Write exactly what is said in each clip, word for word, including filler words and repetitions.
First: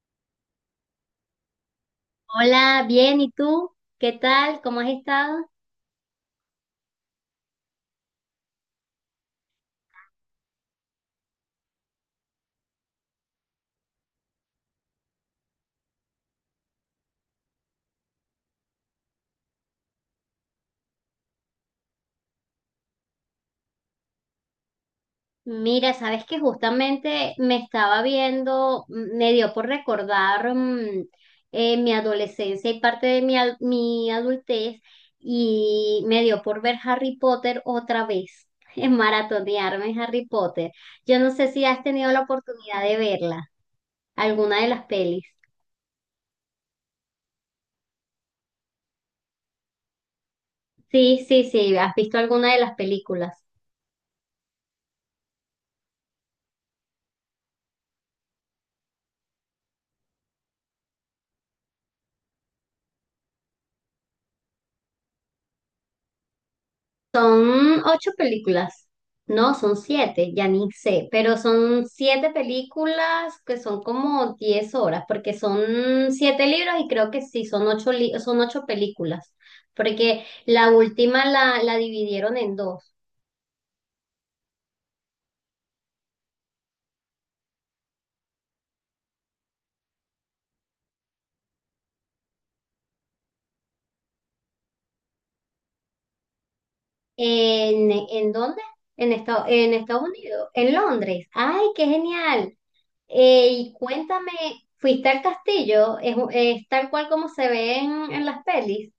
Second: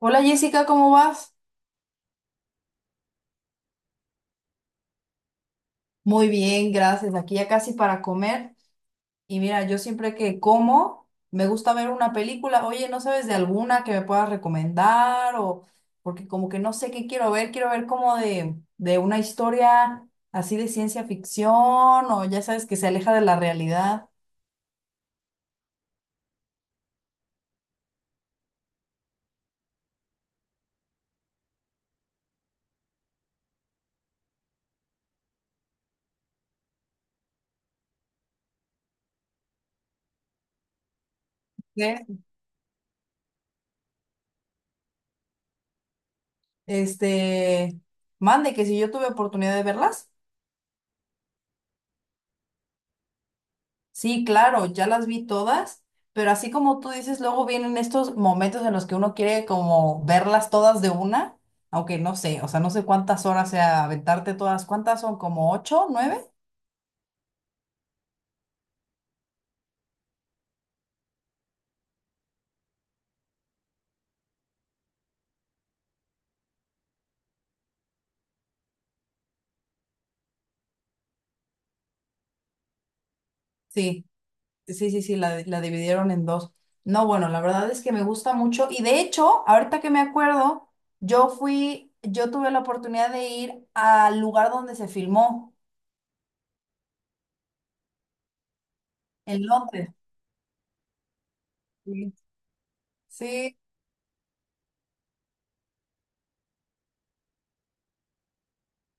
Hola Jessica, ¿cómo vas? Hola, bien, ¿y tú? ¿Qué tal? ¿Cómo has estado? Muy bien, gracias. Aquí ya casi para comer. Y mira, yo siempre que como, me gusta ver una película. Oye, ¿no sabes de alguna que me puedas recomendar? O porque como que no sé qué quiero ver, quiero ver como de, de una historia así de ciencia ficción o ya sabes que se aleja de la realidad. Mira, sabes que justamente me estaba viendo, mm, me dio por recordar mm, eh, mi adolescencia y parte de mi, al- mi adultez y me dio por ver Harry Potter otra vez, en maratonearme en Harry Potter. Yo no sé si has ¿Qué? tenido la oportunidad de verla, alguna de las pelis. Este, Mande que si yo tuve oportunidad de verlas. Sí, sí, sí, ¿has visto alguna de las películas? Sí, claro, ya las vi todas, pero así como tú dices, luego vienen estos momentos en los que uno quiere como verlas todas de una, aunque no sé, o sea, no sé cuántas horas sea aventarte todas, ¿cuántas son? ¿Como ocho, nueve? Son ocho películas, no, son siete, ya ni sé, pero son siete películas que son como diez horas, porque son siete libros y creo que sí, son ocho, li- son ocho películas, porque la última la, la dividieron en dos. Sí, sí, sí, sí, la, la dividieron en dos. No, bueno, la verdad es que me gusta mucho y de hecho, ahorita que me acuerdo, yo fui, yo tuve la oportunidad de ir al lugar donde se filmó, ¿En, en dónde? En, en Estados en Londres. Estados Unidos, en Londres. ¡Ay, qué Sí, genial! Eh, sí, Y cuéntame, ¿fuiste al castillo? ¿Es, es tal cual como se ve en en las pelis?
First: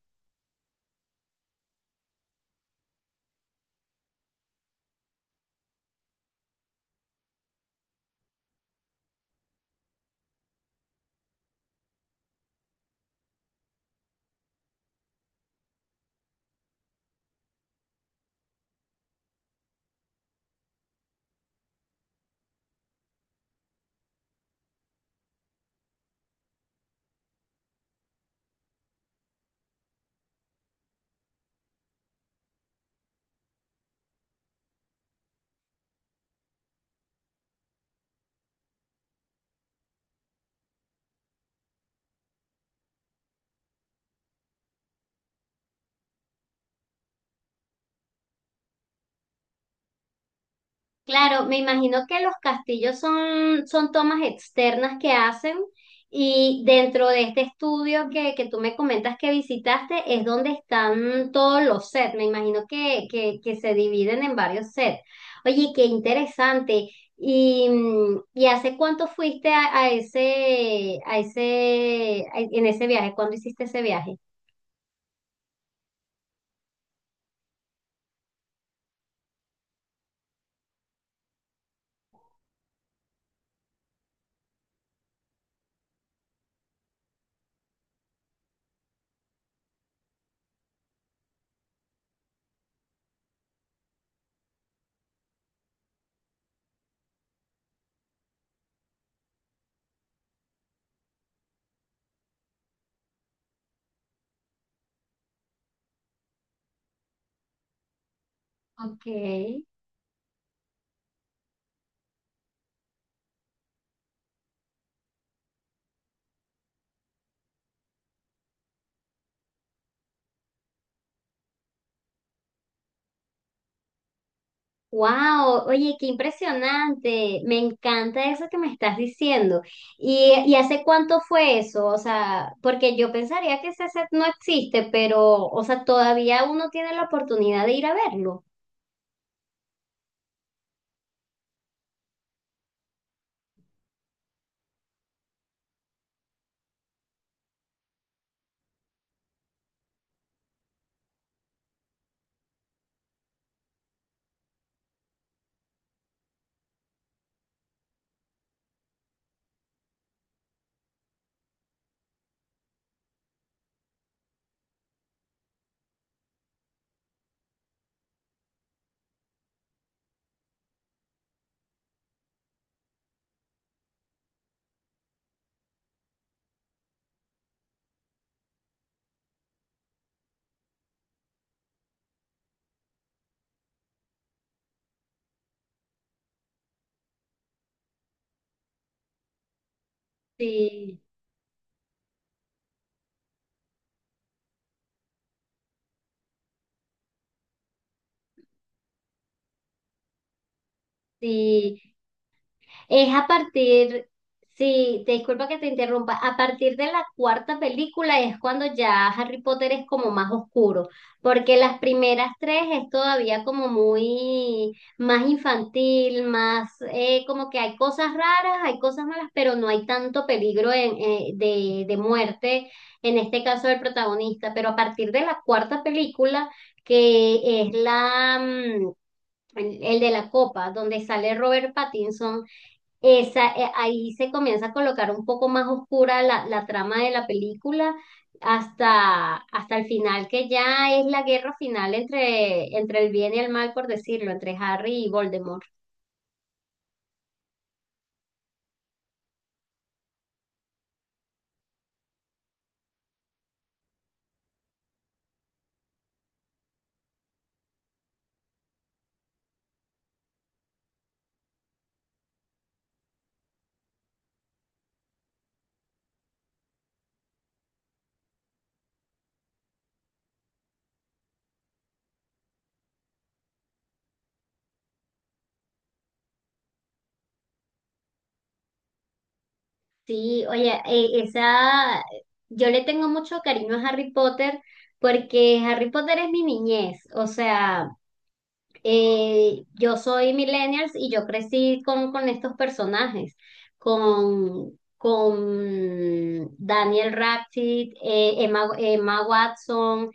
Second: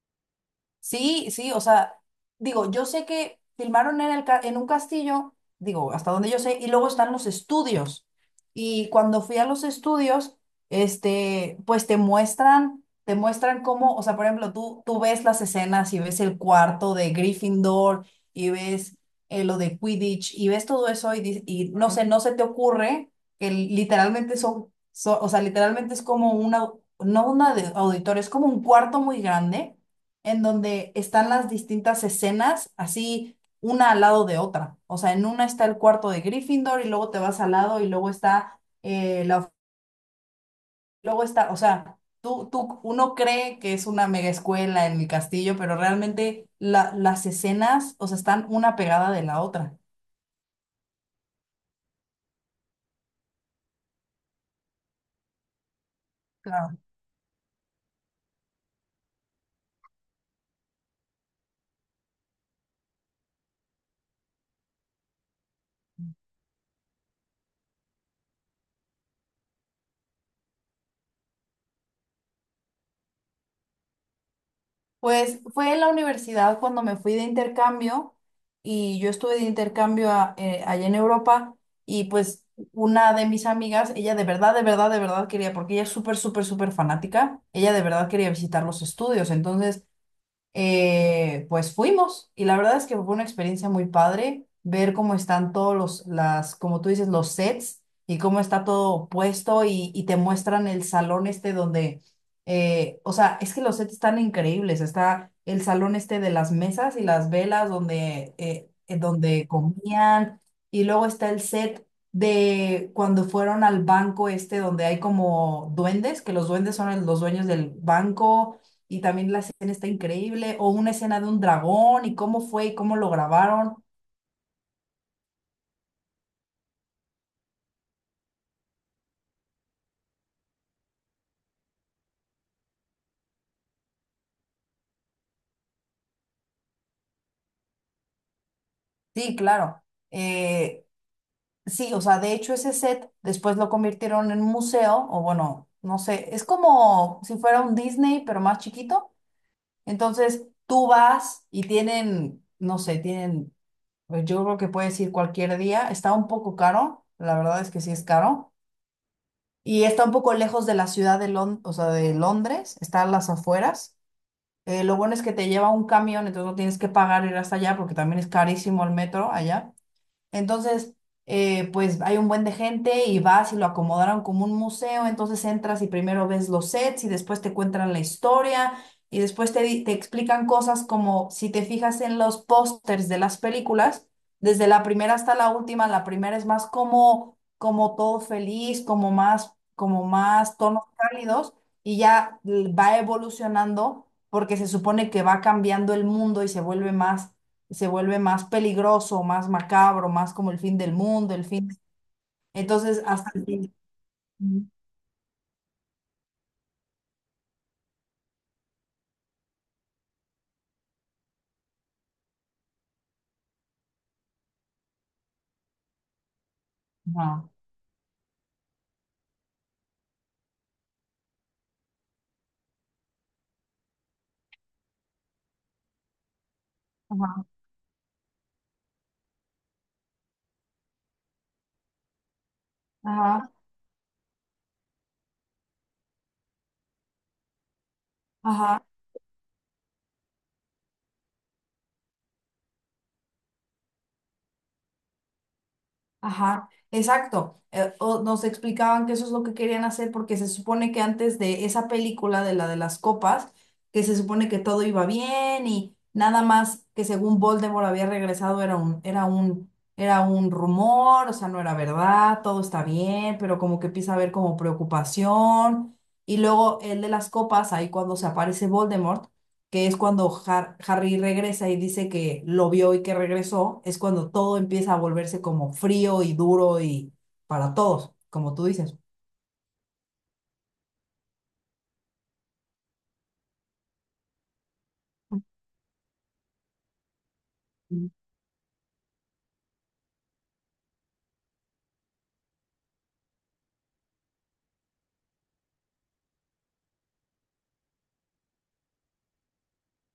sí, sí, o sea, digo, yo sé que filmaron en el ca- en un castillo, digo, hasta donde yo sé, y luego están los estudios. Y cuando fui a los estudios, este, pues te muestran, te muestran cómo, o sea, por ejemplo, tú, tú ves las escenas y ves el cuarto de Gryffindor y ves eh, lo de Quidditch y ves todo eso y, di- y no sé, no se te ocurre que literalmente son, son- o sea, literalmente es como una, no una de auditorio, es como un cuarto muy grande en donde están las distintas escenas así una al lado de otra. O sea, en una está el cuarto de Gryffindor y luego te vas al lado y luego está eh, la, of- luego está, o sea, tú, tú, uno cree que es una mega escuela en el castillo, pero realmente la- las escenas, o sea, están una pegada de la otra. Claro, me imagino que los castillos son, son tomas externas que hacen y dentro de este estudio que, que tú me comentas que visitaste es donde están todos los sets. Me imagino que, que, que se dividen en varios sets. Oye, qué interesante. ¿Y, mm, ¿y hace cuánto fuiste a, a ese, a ese, a- en ese viaje? ¿Cuándo hiciste ese viaje? Pues fue en la universidad cuando me fui de intercambio y yo estuve de intercambio a- eh, allá en Europa y pues una de mis amigas, ella de verdad, de verdad, de verdad quería, porque ella es súper, súper, súper fanática, ella de verdad quería visitar los estudios. Entonces eh, pues fuimos y la verdad es que fue una experiencia muy padre ver cómo están todos los, las, como tú dices, los sets y cómo está todo puesto y, y te muestran el salón este donde, eh, o sea, es que los sets están increíbles, está el salón este de las mesas y las velas donde, eh, eh, Ok. donde comían y luego está el set de cuando fueron al banco este donde hay como duendes, que los duendes son el- los dueños del banco y también la escena está increíble, o una escena de un dragón y cómo fue y cómo lo grabaron. Wow, oye, qué impresionante. Me encanta eso que me estás diciendo. ¿Y, y hace cuánto fue eso? O sea, porque yo pensaría que ese set no existe, pero, o sea, todavía uno tiene la oportunidad de ir a verlo. Sí, claro. Eh, sí, o sea, de hecho ese set después lo convirtieron en un museo, o bueno, no sé, es como si fuera un Disney, pero más chiquito. Entonces tú vas y tienen, no sé, tienen, pues, yo creo que puedes ir cualquier día, está un poco caro, la verdad es que sí es caro. Y está un poco lejos de la ciudad de Lon- o sea, de Londres, está a las afueras. Eh, lo bueno es que te lleva un camión, entonces no tienes que pagar ir hasta allá porque también es carísimo el metro allá. Entonces, eh, pues hay un buen de gente y vas y lo acomodaron como un museo, entonces entras y primero ves los sets y después te cuentan la historia y después te, di- te explican cosas como si te fijas en los pósters de las películas, desde la primera hasta la última, la primera es más como, como todo feliz, como más, como más tonos Sí, cálidos y ya l- va evolucionando porque se supone que va cambiando el mundo y se vuelve más se vuelve más peligroso, más macabro, más como el fin del mundo, el fin. sí. Entonces, Es a hasta el fin. partir, sí, te disculpa que te interrumpa, a partir de la cuarta película es cuando ya Harry Potter es como más oscuro, porque las primeras tres es todavía como muy más infantil, más eh, Ajá, como que hay cosas raras, hay cosas malas, pero no hay tanto peligro en- eh, de, de muerte, en este caso del protagonista, pero a partir de la cuarta película, ajá, que es la... mm, El, el de la copa, donde sale Robert Pattinson, ajá, esa, eh, ahí se comienza a colocar un poco más oscura la, la trama de la película ajá. hasta, hasta el final, que ya es la guerra final entre, entre el bien y el mal, por decirlo, entre Harry y Voldemort. Ajá, exacto. Eh, o nos explicaban que eso es lo que querían hacer porque se supone que antes de esa película de la de las copas, que se supone que todo iba bien y nada más que según Voldemort había regresado era un, era un, era un rumor, o sea, no era verdad, todo está bien, pero como que empieza a haber como preocupación. Y luego el de las copas, ahí cuando se aparece Voldemort que es cuando Har- Harry regresa y dice que lo vio y que regresó, es cuando todo empieza a volverse como frío y duro y para todos, como tú dices. Sí, oye, eh, esa, yo le tengo mucho cariño a Harry Potter porque Harry Potter es mi niñez, o sea... eh, yo soy millennials y yo crecí con, con estos personajes, con, con Daniel Radcliffe, eh, Emma, Emma Watson,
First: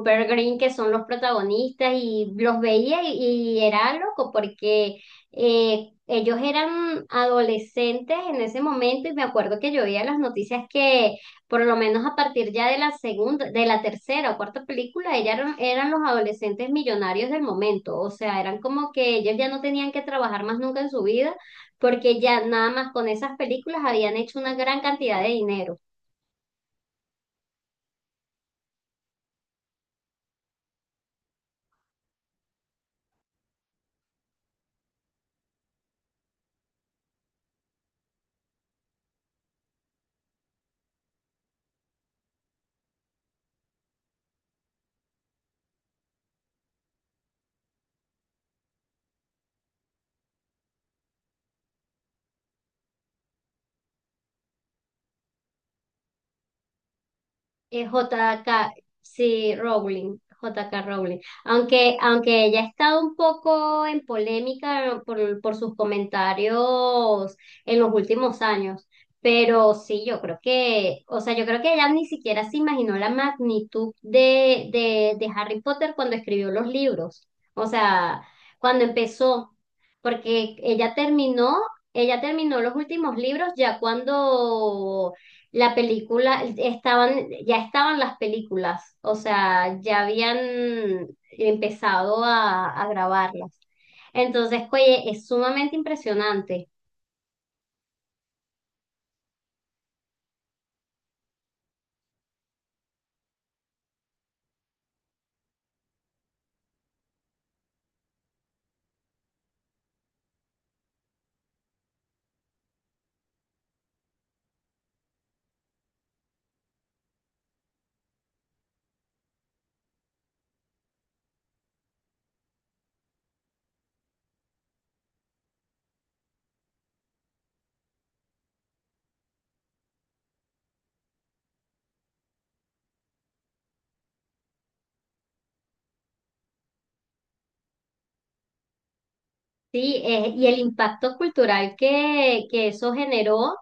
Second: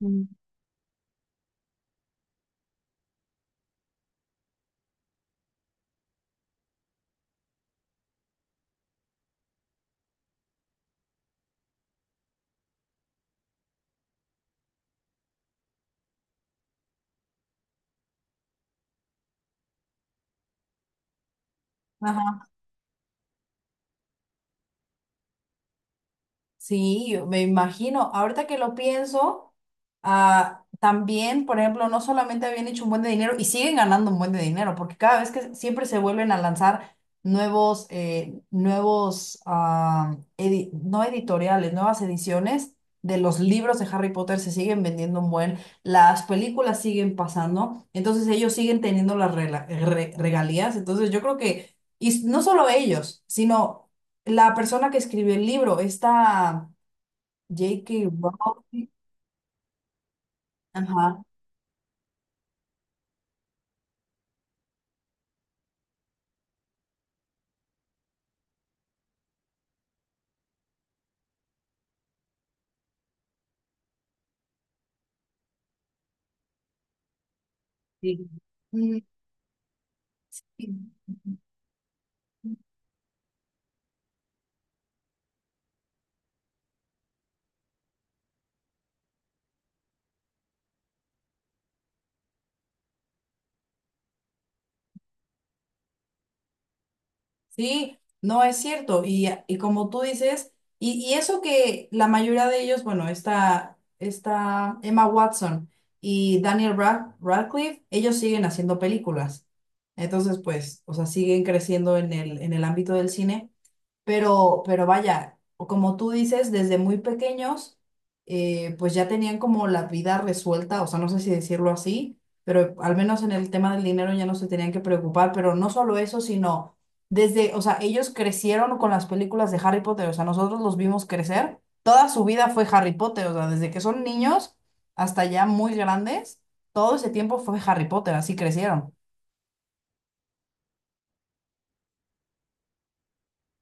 Ujú. Grint, que son los protagonistas, y los veía y, y era loco porque eh, ellos eran adolescentes en ese momento y me acuerdo que yo veía las noticias que por lo menos a partir ya de la segunda, de la tercera o cuarta película, ella eran, eran los adolescentes millonarios del momento, o sea, eran como que ellos ya no tenían que trabajar más nunca en su vida, porque ya nada más con esas películas habían hecho una gran cantidad de dinero. Sí, yo me imagino. Ahorita que lo pienso, ah, también, por ejemplo, no solamente habían hecho un buen de dinero y siguen ganando un buen de dinero, porque cada vez que siempre se vuelven a lanzar nuevos, eh, nuevos, ah, edi- no editoriales, nuevas ediciones de los libros de Harry Potter se siguen vendiendo un buen, las películas siguen pasando, entonces ellos siguen teniendo las rela- re- regalías. Entonces yo creo que, y no solo ellos, sino la persona que escribió el libro, esta eh, jota ka. J K. Rowling, Sí, Rowling, J K. Rowling. ajá, Aunque, aunque ella ha estado un poco en polémica por, por sus comentarios en los últimos años. Pero sí, yo creo que, o sea, yo creo que ella ni siquiera se imaginó la magnitud de, de, de Harry Potter cuando escribió los libros. O sea, sí. cuando Mm, empezó, porque ella terminó, ella terminó los últimos libros ya cuando la película, estaban, ya estaban las películas, o sea, ya habían empezado a, a grabarlas. Entonces, oye, es sumamente impresionante, Sí, no es cierto. Y, y como tú dices, y, y eso que la mayoría de ellos, bueno, está, está Emma Watson y Daniel Rad- Radcliffe, ellos siguen haciendo películas. Entonces, pues, o sea, siguen creciendo en el, en el ámbito del cine. Pero, pero vaya, como tú dices, desde muy pequeños, eh, pues ya tenían como la vida resuelta, o sea, no sé si decirlo así, pero al menos en el tema del dinero ya no se tenían que preocupar, pero no solo eso, sino desde, o sea, ellos crecieron con las películas de Harry Potter, o sea, nosotros los vimos crecer, toda su vida fue Harry Potter, o sea, desde que son niños hasta ya muy grandes, todo ese tiempo fue Harry Potter, así crecieron. ¿sí? Eh, y el impacto cultural que, que eso generó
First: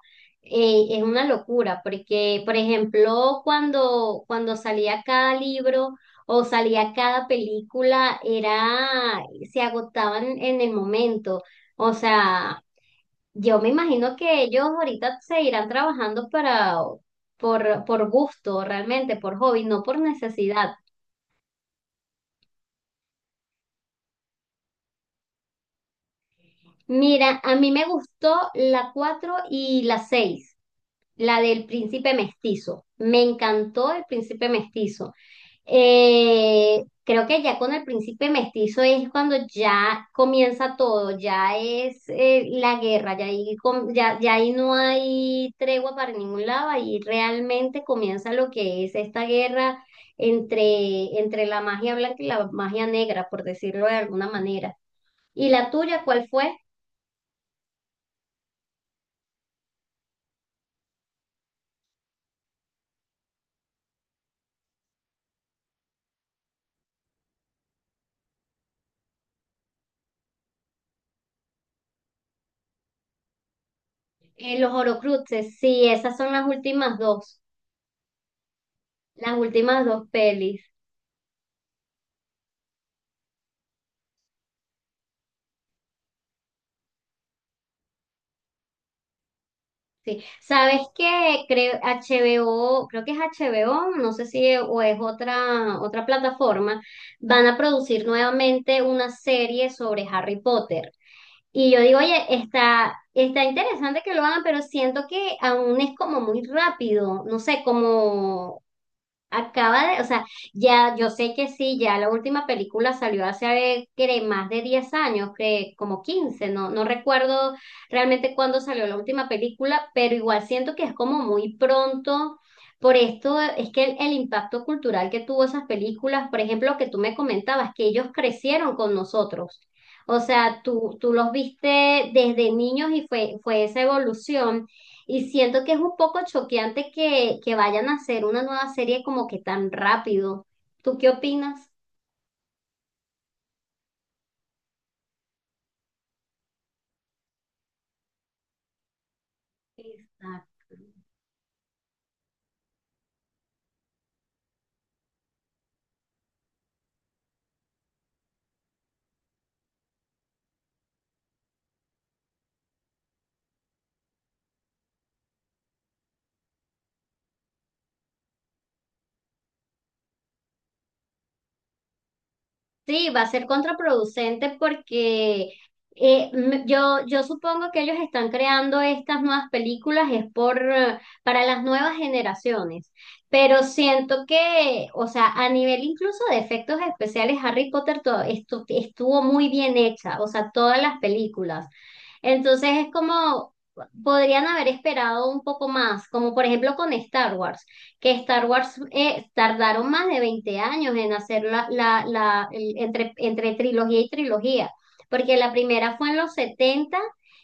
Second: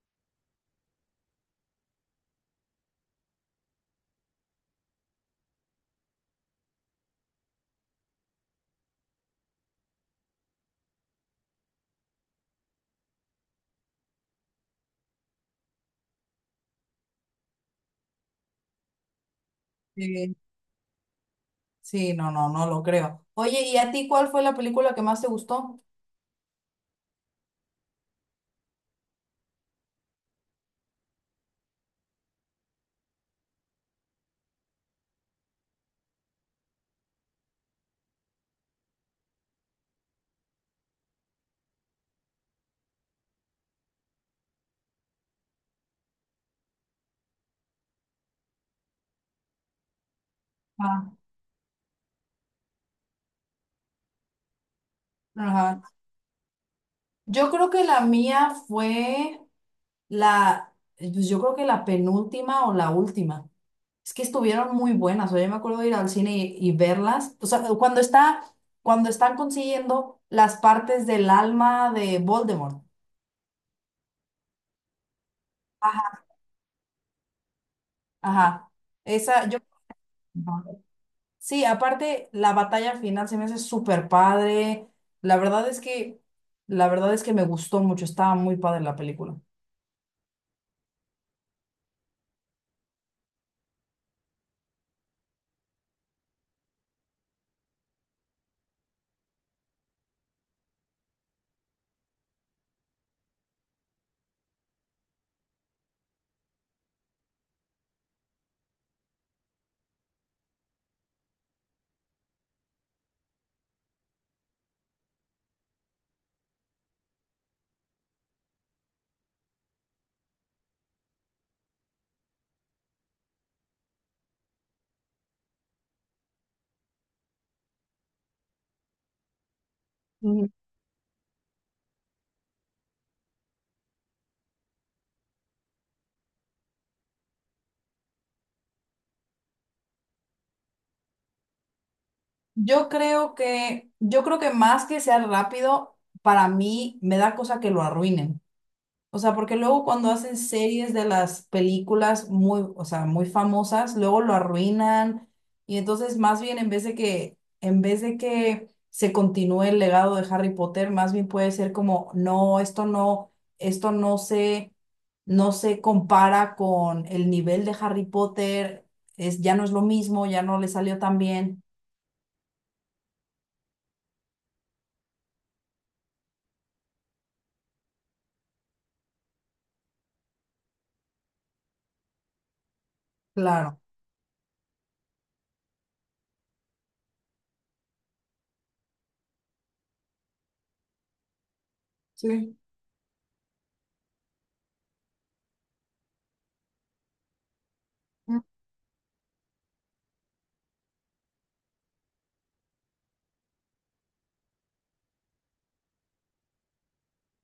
eh, es una locura, porque, por ejemplo, cuando, cuando salía cada libro o salía cada película, era, se agotaban en el momento. O sea, yo me imagino que ellos ahorita se irán trabajando para, por, por gusto, realmente, por hobby, no por Sí, necesidad. sí, no, no, no lo creo. Oye, ¿y a ti cuál fue la película que más te gustó? Mira, a mí me gustó la cuatro y la seis la del príncipe mestizo. Me encantó el príncipe mestizo. Eh, creo que ya con el príncipe mestizo es cuando ya comienza todo, ya es eh, la guerra, ya ahí, com- ya, ya ahí no hay tregua para ningún lado, ahí realmente comienza lo que es esta guerra Ah, entre, entre la magia blanca y la magia negra, por decirlo de alguna manera. ¿Y la ajá. tuya cuál fue? Yo creo que la mía fue la, pues yo creo que la penúltima o la última. Es que estuvieron muy buenas. O sea, yo me acuerdo de ir al cine y, y verlas. O sea, cuando está, cuando están consiguiendo las partes del alma de Voldemort. Eh, los Horocruxes, sí, esas Ajá. son las últimas dos, Ajá. las Esa, yo. últimas dos pelis. Ajá. Sí, aparte, la batalla final se me hace súper padre. La verdad es que, la verdad es que me gustó mucho. Estaba muy padre la película. Sí, sabes que creo H B O, creo que es H B O, no sé si o es otra otra plataforma, van a producir nuevamente una serie sobre Harry Potter. Y yo digo, oye, está está interesante que lo hagan, pero siento que aún es como muy rápido, no sé, como acaba de, o sea, ya yo sé que sí, ya la última película salió hace, creo, más de diez años, que como quince no, no recuerdo realmente cuándo salió la última película, pero igual siento que es como muy pronto. Por esto es que el, el impacto cultural que tuvo esas películas, por ejemplo, que tú me comentabas, que ellos crecieron con nosotros. O sea, tú, tú los viste desde niños y fue, fue esa evolución. Y siento que es un poco choqueante que, que vayan a hacer una nueva serie como que tan rápido. ¿Tú qué opinas? Yo creo que, yo creo que más que sea rápido, para mí me da cosa que lo arruinen. O sea, porque luego cuando hacen Exacto. series de las películas muy, o sea, muy famosas, luego lo arruinan. Y entonces, más bien, en vez de que, en vez de que se continúe el legado de Harry Potter, más bien puede ser como, no, esto no, esto no se, no se compara con el nivel de Harry Potter, es, ya no es lo mismo, ya no le salió tan bien. Sí, va a ser contraproducente porque eh, m- yo, yo supongo que ellos están creando estas nuevas películas es por, eh, para las nuevas generaciones, pero Claro. siento que, o sea, a nivel incluso de efectos especiales, Harry Potter to- estu- estuvo muy bien hecha, o sea, todas las películas. Sí. Entonces es como, podrían haber esperado un poco más, como por ejemplo con Star Wars, que Mm. Star Wars eh, tardaron más de veinte años en hacer la, la, la- el- entre, entre trilogía y trilogía, porque la primera fue en los setenta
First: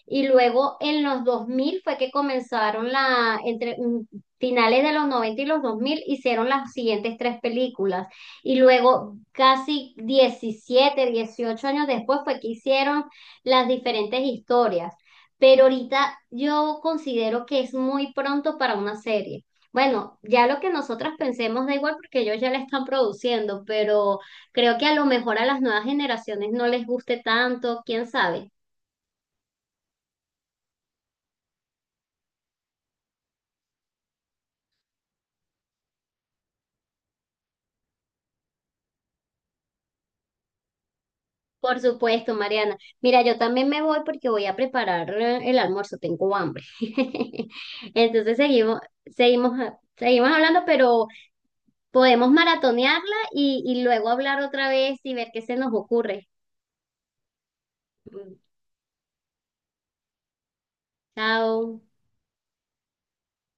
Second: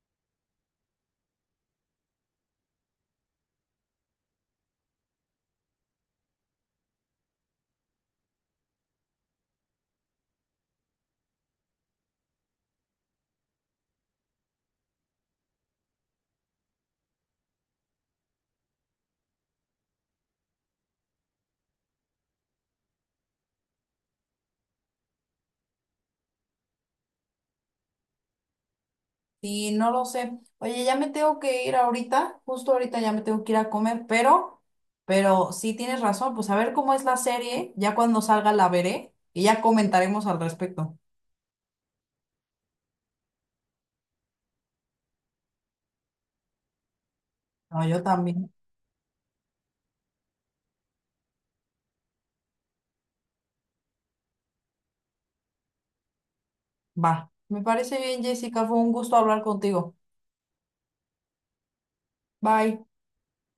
y luego en los dos mil fue que comenzaron la, entre mm, finales de los noventa y los dos mil hicieron las siguientes tres películas. Y luego, casi diecisiete o dieciocho años después, fue que hicieron las diferentes historias, pero ahorita yo considero que es muy pronto para una serie. Bueno, ya lo que nosotras pensemos da igual porque ellos ya la están produciendo, pero creo que a lo mejor a las nuevas generaciones no les guste tanto, quién sabe. Sí, no lo sé. Oye, ya me tengo que ir ahorita, justo ahorita ya me tengo que ir a comer, pero, pero, sí tienes razón, pues a ver cómo es la serie, ya cuando salga la veré y ya comentaremos al respecto. Por supuesto, Mariana. Mira, yo también me voy porque voy a preparar eh, el almuerzo, tengo hambre. No, yo Entonces también. seguimos, seguimos, seguimos hablando, pero podemos maratonearla y, y luego hablar otra vez y ver qué se nos ocurre. Va. Me parece bien, Jessica, fue un gusto hablar contigo. Chao. Bye.